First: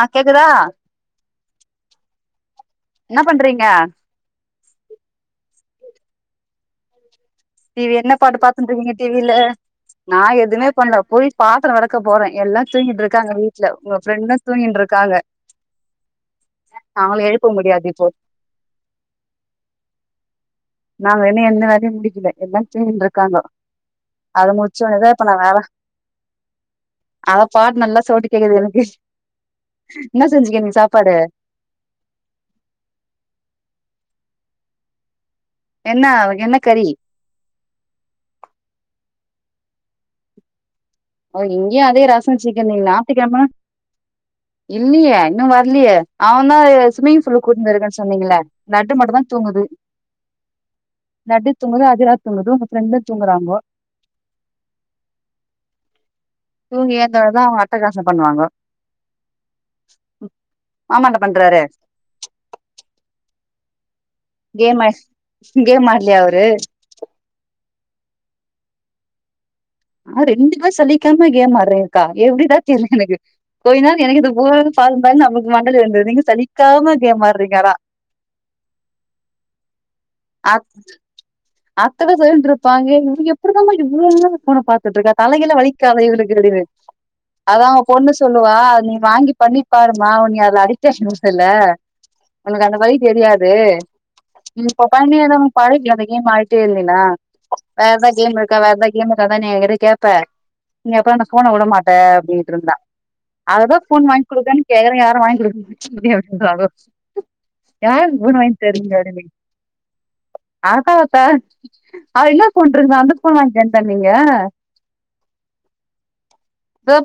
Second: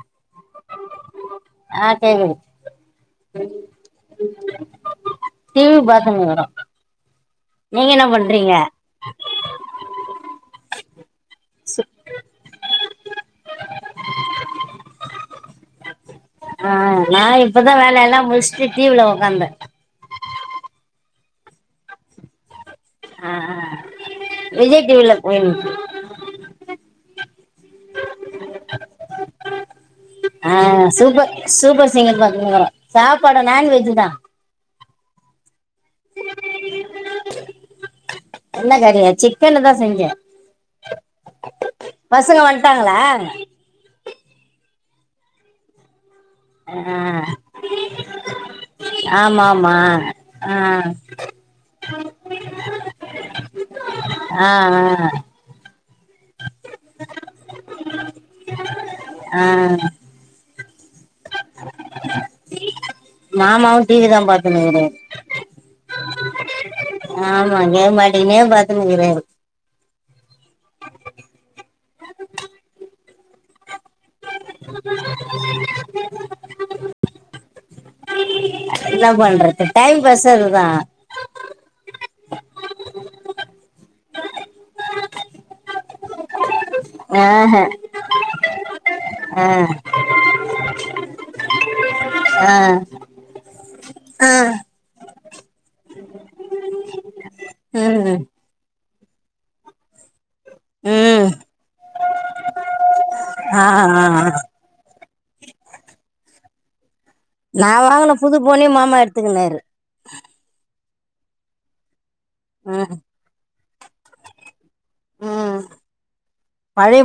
ஆஹ் கேக்குதா ஆஹ கேகுத்து என்ன பண்றீங்க டீ வி பாத்துனுகிறோ டி வி என்ன பாட்டு பாத்துட்ருக்கீங்க டி வில நான் எதுவுமே பண்ணல போய் பாத்திரம் விளக்க போறே எல்லா தூங்கின்டு இருக்காங்க வீட்டுல உங்க ஃப்ரெண்டோ தூங்கின்டு இருக்காங்க ஆஹ் அவங்கள நான் எழுப்ப இப்பதா முடியாது வேல இப்போ எல்லா முழச்சுட்டு டி விலா உகாந்தே நா வேணோ எந்த வேலையோ முடிக்கல என்ன ஆ துங்கின்றுயிகாங்கோ ஆ அத முடிச்ச விஜய் உடனேதான் டிவில இப்ப நான் வேல போயினுக்கு அத பாட்டு நல்லா சவுட் கேக்குது எனக்கு என்ன செஞ்சீங்க இன்னைக்கு ஆஹ் சாப்பாடு சூப்பர் சூப்பர் சிங்கர் பாத்துனுயிருக்குரோ சாப்பாடு நான்வெஜ் தான் என்ன என்ன கறி சிக்கனு தான் செஞ்சேன் ஓ இங்கேயும் அதே ரசம் சிக்கனு நாத்துகிழம இல்லியே இன்னும் வரலயே அவன் தான் ஆ சூமிங் பூல்லு கூட்னு போய்கன்னு சொன்னீங்கள லட்டு மட்டும் தான் ஆமா தூங்குது ஆமா ஆ லட்டு தூங்குது அதிரா தூங்குது ஃப்ரெண்டு தூங்குறாங்கோ ஆஹ் ஆஹ் தூங்கி ஏந்தவுடனே தான் அவுங்க அட்டகாசம் பண்ணுவாங்க ஆஹ் மாமா என்ன பண்றாரு மாமாவும் டிவி தான் பாத்துனுகிராறு இல்லையா அவரு கேம் மாட்டிகினே பாத்துன்னுரக்காரு ஆஹ் ரெண்டு பே சலிக்காம கேம் ஆடுறீங்களா எப்படிதா தெரியல எனக்கு கொஞ்ச நாள் எனக்கு இது போதும் பந்த நம்மளுக்கு மண்டல வந்தது நீங்க சலிக்காம கேம்மாரி ரிங்காடா என்ன பண்றது டைம் பாஸ் அதுதான் அத்தட செவ்வன் இருப்பாங்க இவங்க எப்படிதமா இவளோ நேரம் போன்ன பாத்துட்டு இருக்கா தலைகில வலிக்காத இவளுக்கு ஆஹ அதான் உன் பொண்ணு சொல்லுவா நீ வாங்கி ஆ பண்ணி பாருமா நீ அது அடிக்டி ஆ ஆ [unintelligible] நீ மாரிட்டே இருந்தினா வேற எதா ம் கேம் இருக்கா வேற எ அதே மாரி அதான்னே என்கிட்ட கேக் நீங்க அப்பற அந்த ம் போனை வுட மாட்ட அப்படின்னுட்டு இருந்தா ஆ ஆ அததான் ஆ போன் வாங்கி குடுக்கறன்னு கேக்றே யாரும் வாங்கி குடுக்க முடியாதுன்ரா அவ நா வாங்கின புது போன் ஆஹதா அவ இன்னா போன் ம் இருந்தா அந்த போன் வாங்கி பண்ணீங்க உம்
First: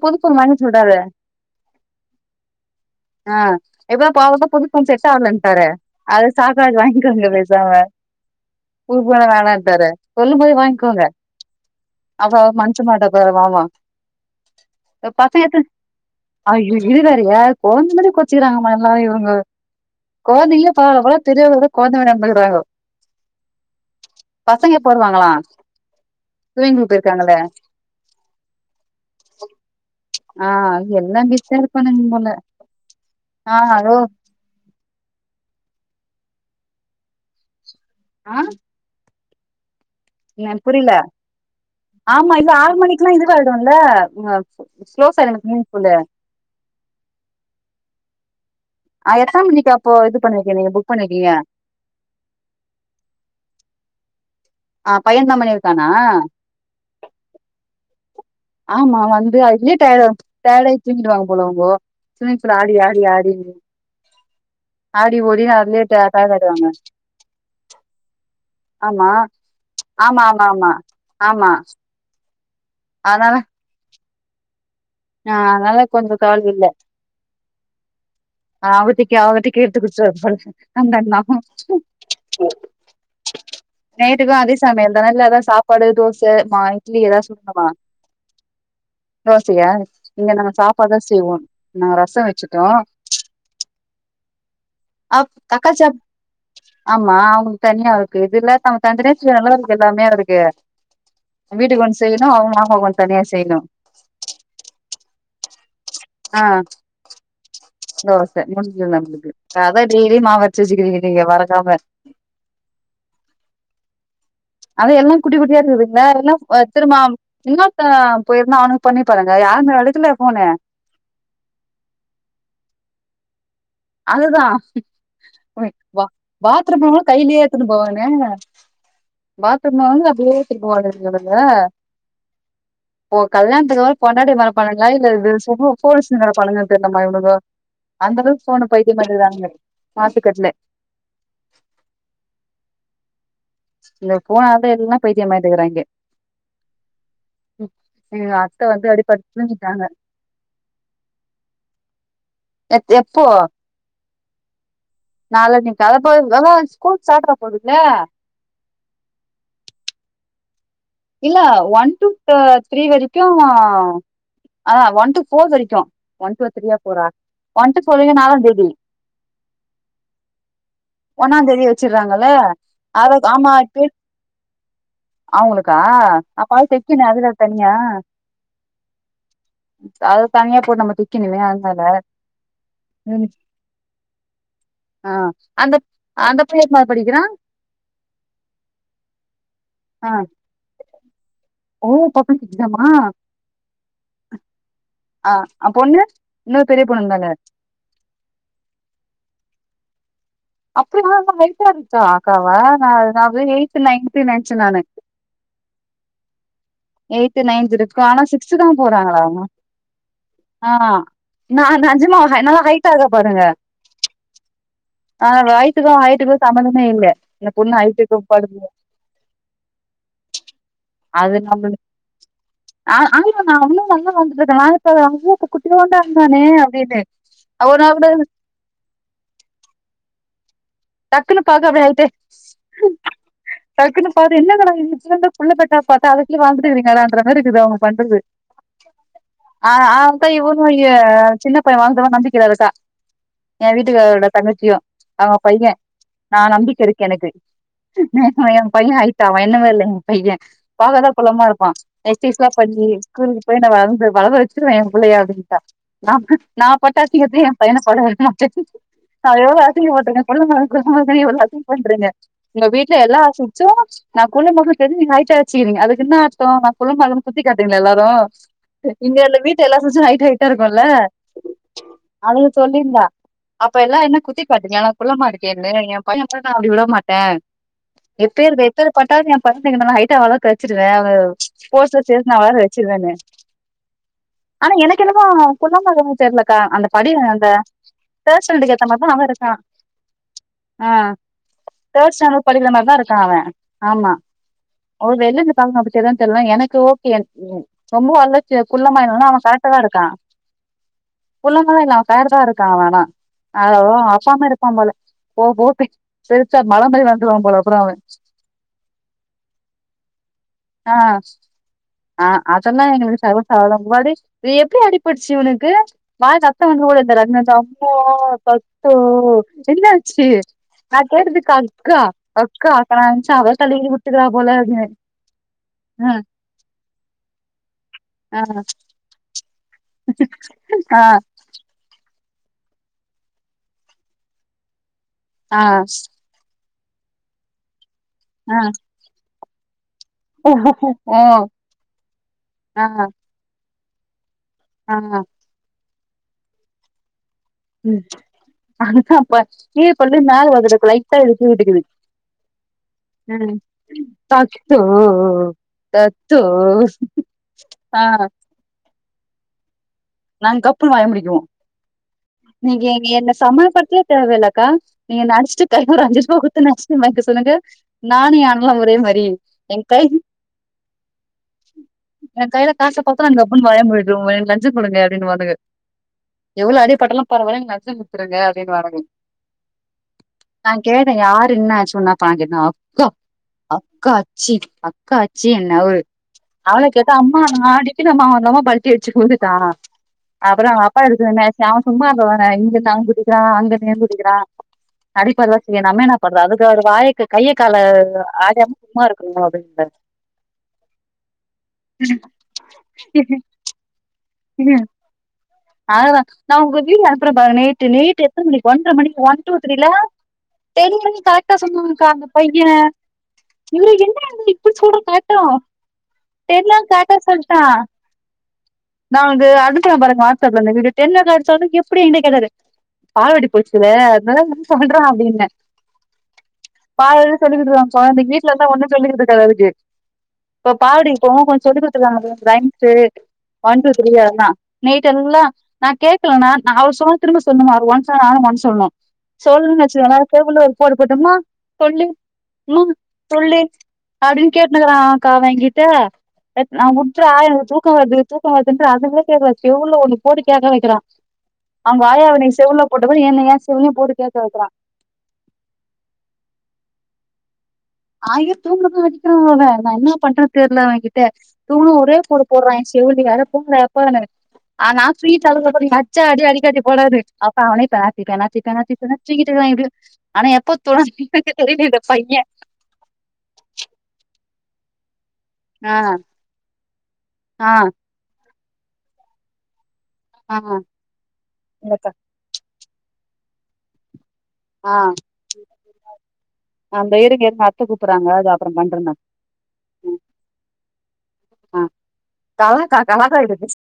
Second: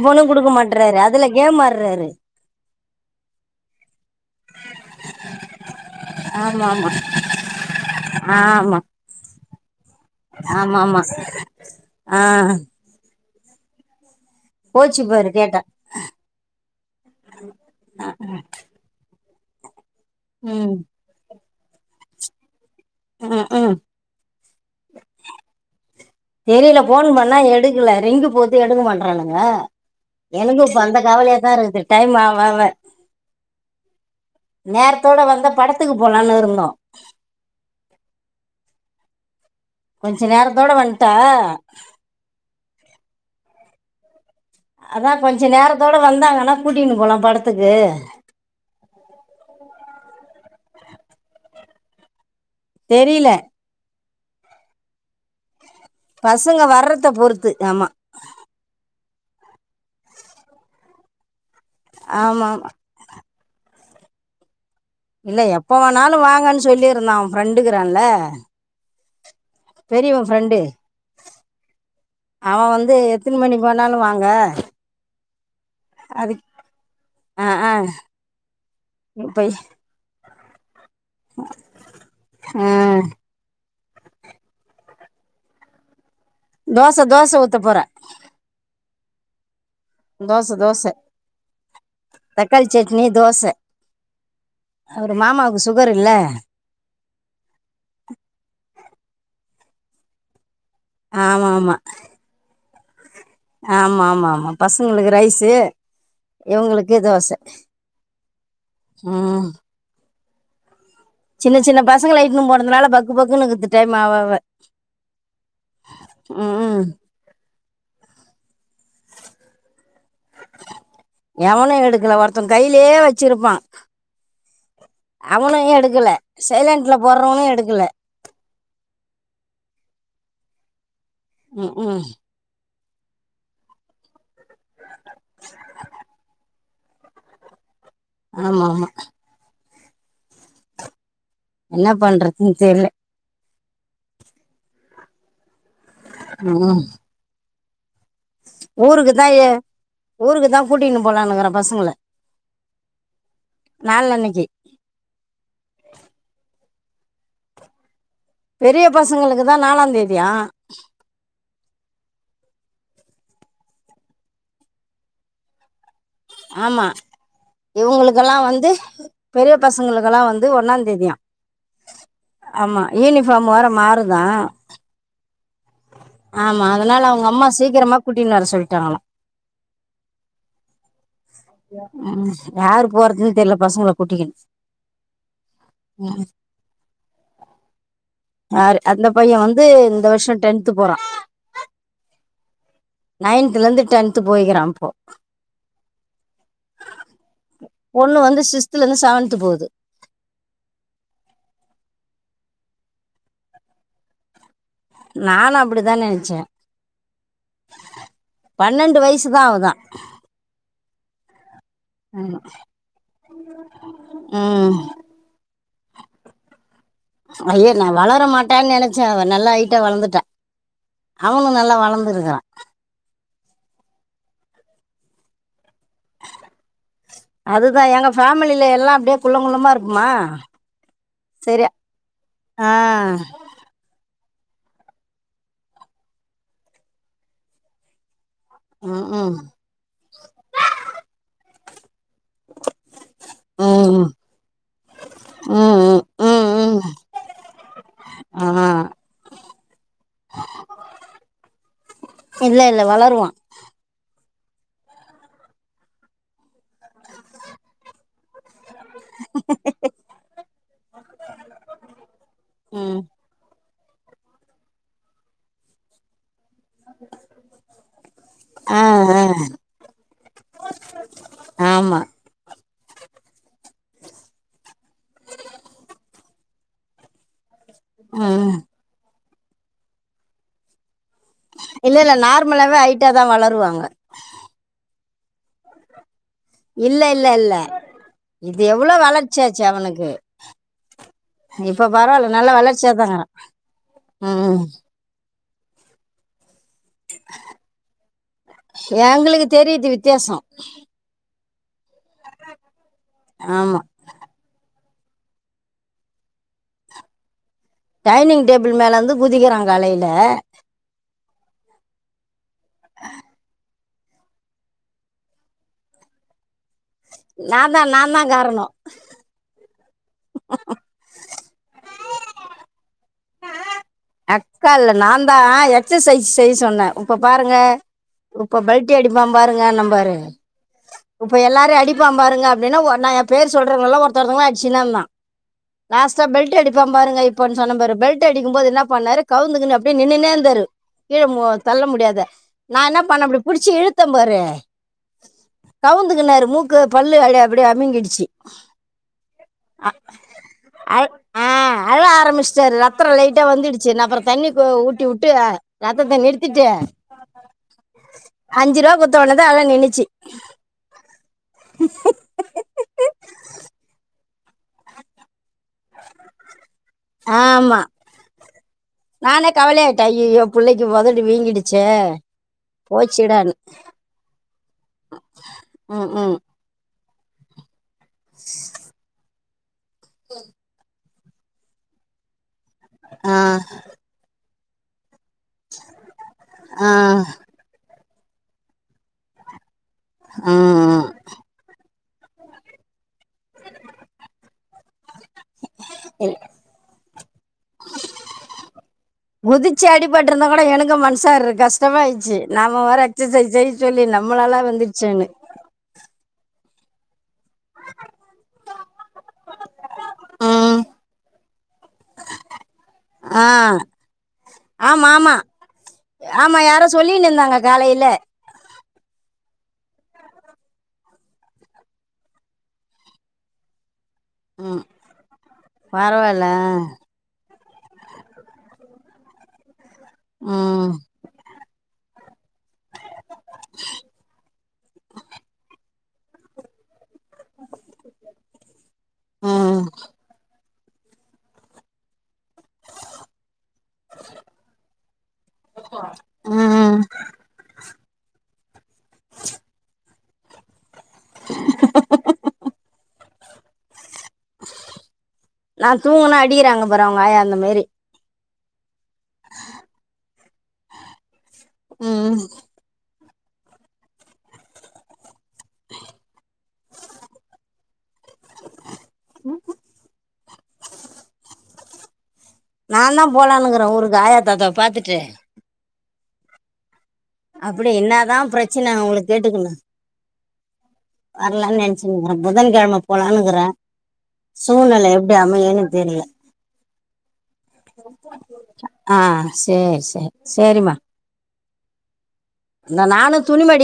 புது ஃபோன் வாங்கன்னு ஆஹ் இப்பதான் போனவருஷம் புது போன் செட் ஆகலன்ட்டாரே அது சாக்கா ஆமா ஆமா வாங்கிக்காங்க பேசாம ஆமா புது போனே வேணா தர சொல்லும் போதே ஆமா ஆமா வாங்கிக்கோங்க ஆ அவ மன்சை மாட்ட [unintelligible] போச்சு அ பாரு பசங்க எத்த கேட்டா ஐயோ இது வேறயா கொழந்த மாரி கோச்சிக்கிறாங்கம்மா எல்லா இவங்கோ கொழந்தைகளே ம் பரவால்ல போல பெரியாளுகள விட கொழந்த மாரி நடந்துக்குறாங்கோ ம் ம் பசங்க எப்போ வருவாங்களா ஸ்விம்மிங் தெரியல பூல் ஃபோன் போயிருக்காங்கல்ல பண்ணா எடுக்கல ரிங்கு போது எடுக்க மாட்றானுங்க ஆ எனக்கு இப்ப அந்த எல்லா கவலையாதா பிஸியா இருக்கு இருப்பானுங்க டைம் போல ஆவ ஆவ ஆ அதோ நேரத்தோட வந்தா பட த்துக்கு போலானு இருந்தோ ஆஹ் கொஞ்ச என்னன் நேரத்தோட புரில வந்ட்டா ஆமா இல்ல ஆறு மணிக் ஃபுல்லா இதுவாய்டும்ல ஆ அதா கொஞ்ச நேரத்தோட வந்தாங்கன்னா கூட்டினு போலா படத்துக்கு ஆ எத்த மணிக்கி அப்போ இது புக் பண்ணிருக்கீங்க நீங்க புக் பண்ணிருக்கீங்க தெரில ஆ பையன்தா பண்ணிரு பசங்க வர்றத பொறுத்து ஆமா ஆமா வந்து அதுலயே டையேடா டையேடாயி தூங்கிடுவாங்க போல அவுங்கோ ஆமா [unintelligible] ஆமா ஆடி ஆடி ஆடி ஆடி இல்ல ஓடி எப்ப அதுலயே டய வேண்ணாலு டயர்ட் வாங்கன்னு ஆயிடுவாங்க சொல்லிருந்தா அவ ஃப்ரெண்டு இருக்குறான்ல ஆமா பெரியவ ஆமா ஆமா ஃரெண்டு ஆமா ஆமா அவ வந்து எத்தினி மணி போனா சொல்லுவாங்க நா அதனால கொஞ்ச கவலையில்ல ஆ ஆ அவதிக்கே இப்போ அவதிக்கே [unintelligible] வந்தான்னா ஆ நைட்டுக்கு அதே சமையல்தானா இல்ல எதாவது சாப்பாடு தோ ச நா இட்லி தோசை ஏதாசு தோசை ஊற்ற சுடுனுமா போகிறேன் தோசயா இங்க நா தோசை தோசை சாப்பாடுதா செய்வோ நா ரச வச்சுட்டோ தக்காளி சட்னி தோசை அவர் அ மாமாவுக்கு தக்காளி சுகர் சாப் இல்லை ஆமா அவுங்களுக்கு தனியா இருக்கு இது இல்லாட்டா கொஞ்ச நேரத்துல நல்லாருக்கு எல்லா மேடத்துக்கு அ வீட்டுக்கு வந்து செய்யனு அவுங் மாமா வந் ஆமா ஆமாமா பசங்களுக்கு ரைஸு ஆ இவங்களுக்கு தோச தோச முடிஞ்சுது நம்மளுக்கு உம் அதா டெய்லி மாவரச்சு வச்சுகிரிங்க சின்ன சின்ன பசங்கலட்டுன்னு போனதுனால பக்கு பக்குனுக்கு டைம் ஆவாவ அத எல்லா குட்டி குட்டியா இருக்குதுங்கள எல்லா ம் அ ம் திரும்மா இன்னோர்த போய்ருந்தா அனுக் தொண்ணி தொரங்க யானு எடத்துல எவனு எடுக்கல ஒருத்த கைலே வச்சிருப்பா அதுதா எடுக்கல சைலண்ட்ல பாத்ரூமு கைலே போடுறவனும் ஏத்துனு எடுக்கல போவானே பாத்ரூம் அப்டியே [unintelligible] ம், ம். [unintelligible] ஓ கல்யாணத்துக்கு அப்றம் பொண்டாடி மரப்பாணுங்ளா இல்ல இது போங்கர பண்ணங்கனு தெரியலம்மா இவளோ ஆமா போனு ஆமா பைத்தியமாயிருக்ராங்க மாசுக்கட்டுல என்ன பண்றதுன்னு தெரில இல்ல போனாதான் எல்லாம் பைத்தியமாட்டுக்கறாங்க உஹ் [inaudible] அத்த வந்து அப்டி ஊருக்கு தான் படுத்து தூங்கிட்டாங்க ஊருக்கு தான் கூட்டினு போலாம்னுங்கிறேன் பசங்க நாளன்னைக் கி நால நீ கல [unintelligible] ஸ்கூல் சாட்டுற போதுல பெரிய பசங்களுக்குதான் நாலாம் தேதியா இல்ல ஒன் டு த்ரீ வரைக்கும் ஆ ஒன் டு ஃபோர் வரைக்கும் ஆமா வரைக்கு நாலாந் இவுங்கலுக்கெல்லாம் தேதி வந்து பெரிய பசங்களுக்கெல்லாம் வந்து ஒன்னா தேதியா ஒன்னாந் தேதி வச்சிடுறாங்கல்ல ஆமா அத யூனிஃபார்ம் வர மாறுதான் அவுங்களுக்கு [unintelligible] ப்ப ஆமா தைக்கு அதனால அவங்க அதுல அம்மா தனியா சீக்கிரமா கூட்டின்னு வர சொல்லிட்டாங்களாம் அத தனியா போட்டு நம்ம தக்கணுமே உ யாரு போறதுன்னு தெரில பசங்க கூட்டிக்ணு ஆ அந்த அந்த பைய எத்தனாவது படிக்கிறா ரு அந்த பையன் வந்து இந்த ஆ வருஷம் டென்த் த்து போறான் ஓ பக்க மா நைன்த்துலேருந்து டென்த்து போய்க்கிறான் இப்போ ஆஹ் பொண்ணு இன்னொரு பெரிய பொண்ணுருந்தால ஒண்ணு வந்து சிக்ஸ்துல இருந்து செவன்த் போவுது அப்டியா இருச்சா அக்காவா நான்து எய்த்து நைன்த்து நெனச்சே நானு நானும் அப்டிதான் நெனச்சேன் எய்த் நைன்த் இருக்கும் ஆனா சிக்ஸ்த் தான் பன்னெண்டு போறாங்களா வயசு தான் அவதான் ஆஹ் நான் நெஜமா ந ஹைட் ஆக பாருங்க ம் ஆ யட்டுக்கும் ஹைட்டுக்கும் சம்பந்தமே இல்ல இந்த ஐயோ பொண்ணு நான் வளர ஹைட்டுக்கும்படுது மாட்டான்னு நினச்சேன் அவன் நல்லா ஹைட்டாக அது நம்மளு வளர்ந்ருக்கறான் நான் அவுனும் நல்ல வளந்துட்ருக்கான் இப்ப அவ ஒரு அதுதான் நாள் கூட எங்க ஃபேமிலில எல்லாம் அப்படியே குள்ளங்குள்ளமா இருக்குமா டக்குனு சரி பாக்க அப்டி ஆயிட்டேன் ஆ அப்ப அது என்னங்கடா இது இப்ப தான் புள்ள பெத்தான்னு பாத்தா அதுக்குள்ளே வளந்துட்ருக்கிங்களேடா அப்டிங்றமாதிரிக்குது அவங்க பண்றது ம் ம் ஆஹ் ஆக்க இவன சின்னப் போய் வாங் நம்பிக்கில இருக்கா என் ம் வீட்டுக்காரோட தங்கச்சியும் அவ பையன் ம் ம் ம் நான் நம்பிக்க ம் இருக்கு எனக்கு ஆ என் பையன் ஹயிட் அவன் என்னமாரி இல்ல என் பையன் பாக்கதான் குள்ளமா இருப்பான் எக்சைஸ்லாம் இல்லை இல்லை பண்ணி வளருவான் ஸ்கூலுக்கு போய் நான் வளந் வளர வான் புள்ளயா அப்படின்ட்டா நாம நான் [unintelligible] ச நா எவ்ளோ அசிங்கப்பட்டுருக்கேன் சொல்லுங்க எவ்ளோ அசிங்கப்பட்டுருக்கேன் உங்க வீட்ல ம் எல்லா சொ நான் குள்ளமாகு தெரிஞ்சி நீங்க ஆயிட்டா வச்சுக்கிறீங்க அதுக்குன்ன நான் குள்ளமா இருக்கெனு குத்தி காட்டீங்களா எல்லாரும் ஆ இங்க ஆ வீட்டு எல்லாம் ஹைட்டா இருக்கும்ல்ல ஆமாம் அது சொல்லியிருந்தா அப்ப எல்லாம் என்ன குத்தி காட்டீங்களா குள்ள மா என் பையன் நான் அப்டி விட மாட்டேன் எப்பேரு ம் வெத்து பட்டானியா ஃபஸ்ட் இதெல்லாம் ஹைட்டா வளர கச்சிருவேன் ஆஹ் போஸ்ட் இல்லை இல்லை அச்சிநா வளர நார்மலாகவே வச்சிருவே ஹைட்டாக தான் வளருவாங்க ஆனா எனக் எனக்கு என்னவோ குள்ளமா இருக்கற மாரி தெர்ல க்க அந்த இல்ல படி இல்ல அந்த இல்ல இது தேட்ஸ்டாண்டு ஏத்த எவ்வளோ மாரிதான் அவன் இருக்கான் வளர்ச்சியாச்சு அவனுக்கு ஆஹ் இப்ப தேர்ட் பரவாயில்ல ஸ்டாண்டர்ட் நல்ல படிக்கிற வளர்ச்சியா மாரிதான் இருக்கான் தாங்கிறான் அவன் ஆமா ம் வெள்ல இருந்து பாங்க அப்படி தான் தெரியலாம் எனக்கு ரொம்ப வளச்சி குள்ளமாலா இல்ல அவன் எங்களுக்கு கரெக்டா தான் தெரியுது இருக்கான் வித்தியாசம் குள்ளமா இல்ல மேல தான் இருக்கான் அவன் ஆனா அத ஆமா அப்பா மாரி இருப்பான் போல போ போ சரிச்சா மல மாரி வந்துருவாங்க போல அப்புறம் அவன் டைனிங் டேபிள் மேல இருந்து குதிக்கிறான் காலையில ஆஹ் அதெல்லாம் எங்களுக்கு சர்வ சாதாரணம் எப்படி அடிப்பட்டுச்சி அவனுக்கு வந்து ஓடியந்தாரு நான் அம்மா தான் நான் தான் காரணம் பத்து [unintelligible] சரி ந கதுக்கு அக்கா அக்கா நான் நெனச்சேன் அவ தள்ளி கிள்ளி விட்டுக்கிறா போல அக்கா அப்டின்னு இல்ல நான் தான் எக்சசைஸ் செய்யா சொன்னேன் இப்போ பாருங்க ஆ இப்ப பெல்ட அடிப்பான் பாருங்க நம் பாரு ஆ இப்ப எல்லாரும் அடிப்ப பாருங்க அப்டின்னு நான என் பேர் சொல்றதுல்ல ஒருத்தவங்க ஆயிச்சுான்ந்தான் ஆ லாஸ்ட் பெல்ட் அடி இப்ப பாருங்க இப்பனு சொன்னரு பெல்ட் ஆ அடிக்கும்போது என்ன பண்ணாரு கவுந்துகுனு நின்னுன்டே ஓ இருந்தாரு ஓ கீழ தள்ள முடியாத நான என்ன பண்ண இப்டி புடிச்சு இழுத்து எத்தம்பற ஆஹ் கவுந்துக்குனாரு மூக்கு பல்லு [unintelligible] ம் இப்ப கீழ் பல்லு மேல வலந்திருக்கு அழ- லைட்டா ஆ எதுக்கு இடுக்குது அழ ஆரம்பிச்சிட்டாரு ரத்தம் லைட்டா வந்துடுச்சு நா அப்பறம் தண்ணி உத்திட்டு ரத்தத்தை தத்தோ நிறுத்திட்டு ஆ அஞ்சு ரூபா குத்தோன தான் அத நினைச்சு நாங்க கப்புன்னு வாய முடிக்குவோம் நீங்கங்க என்ன சமய படுத்தவே தேவ இல்ல அக்கா நீங்க நடிச்சிட்டு கைபில ஒரு அஞ்சு ரூபா குடுத்து ஜஸ்கீரீம் வாங்கிட்டு வர சொன்னுங்க ஆமா நானும் அவனும் ஒரே மாரி நானே என் கை கவலையாயிட்டேன் ஐயோ பிள்ளைக்கு உதடு வீங்கிடுச்சு என் கையில காச பாத்த போச்சுடான்னு டப்புன்னு வாய முடிடுவா லஞ்சு ங்க அப்டின்னு பாத்துக்கோ ம் ம் எவ்வளோ அடிபட்டலாம் பரவாயில்ல வத்துருங்க [unintelligible] வாரங்க நா கேட் யார் என்ன சொன்னா பாங்கா அக்க ஆ அக்கா சீட் காட்சி என்ன ஒரு அவள ஆ கேட்டா அம்மா தான் இனமாந்தமா பல்டி அடிச்சு போகுது [unintelligible] அப்பறம் அம்மா ஆ இருக்குது சாம் சும்மா அங்க வார இங்க சவ்ன்ட் வருது அங்க கேந்து துடிக்கிறான் நடிப்பல்லாம் செய்ய நம்மனப்படுற அதுக்கு ஒரு வாயைக்கு கையை கால ஆறாம சும்மா இருக்கணுங்கள குதிச்சு அப்படின்ற அடிபட்டு இருந்தா கூட எனக்கு மனசா இரு கஷ்டமாயிடுச்சு நம்மளாலாம் வந்துடுச்சேன்னு ஆவள நா குத்திடுவே [unintelligible] நைட் எத்தன மணிக்கு ஒன்றரை மணிக்கு ஒன் டூ த்ரில ம் தெரிஞ்சி கரெக்டா சொன்னக்கா அங்க பையன் ஆ இவரு என்ன இப்டி சொல்ற ஆமா ஆமா கரெக்டா ஆமா தெரியல யாரோ கேட்டா சொல்லின்னு இருந்தாங்க சொல்லிட்டான் காலையில நான் வந்து அடிக்கிற பாரு வீடுன்னக்கடுத்தாலும் [unintelligible] எப்படி என் கிட்ட கேட்டாரு பாவாடி போச்சுங்க ம் சொல்றான் அப்படின்ன பரவாயில்ல பழ சொல்லிடுவான் குழந்தை வீட்டுல இருந்தான் ஒண்ணும் சொல்லி சிலருக்கு இப்ப ம் பால்வாடி போணோ கொஞ்சம சொல்லி [unintelligible] சேரி ஒன் டூ த்ரி யன்னா எல்லாம் நான் கேக்கலனா ந அவர் சொ ம் [unintelligible] போரு போட்டமா சொல்லி மா சொல்லி அப்படின்னு கேட்டுனுக்குறான்க அவன் என்கிட்ட நான் ம் விட்டுற எனக்கு தூக்கம் வருது தூக்க [unintelligible] உள்ள ஒன்னு போட்டு கேட்க வைக்கிறான் அவங்க ஆயாவ அவ நீ செவுல போட்ட போ என்ன ஏன் செவுலையும் போட்டு கேக்க வைக்கறான் அப்பறவங்காய அந்த மாரி ஆயி தூங்கதான் வடிக்கிற நான் என்ன பண்றேன் தெரல அவன்கிட்ட தூணு ஒரே ம் கூட போடுறான் என் செவலியா ப்ப ஆ நான் ஸ்வீட் அ அச்சா அடி அடிக்காட்டி போடது அப்ப அவனப்ப பேனாத்தி பேனாத்திச்சக்கிட்டுப்ப ஆனா எப்போ தோ தெரிய [unintelligible] பையன் நா தான் போலானுங்கிறேன் ஆய்யா தாத்தா வா பாத்துட்டு ஆஹ் அப்டி என்ன தான் பிரச் ச்சின உங்கள கேட்டுக்கணோ ஆஹ் வரலானு நெனசிக்கிருகேன் புதன்கிழம போலானுக்கிறேன் ஆ சூழ்நில எப்டி அமயின்னு தெரியல அந்த இருக் எ ஆஹ் சேரி சேரி சேரிம்மா ஆஹ் காலக்கா இந்த நானு காலக்கது துணிமடி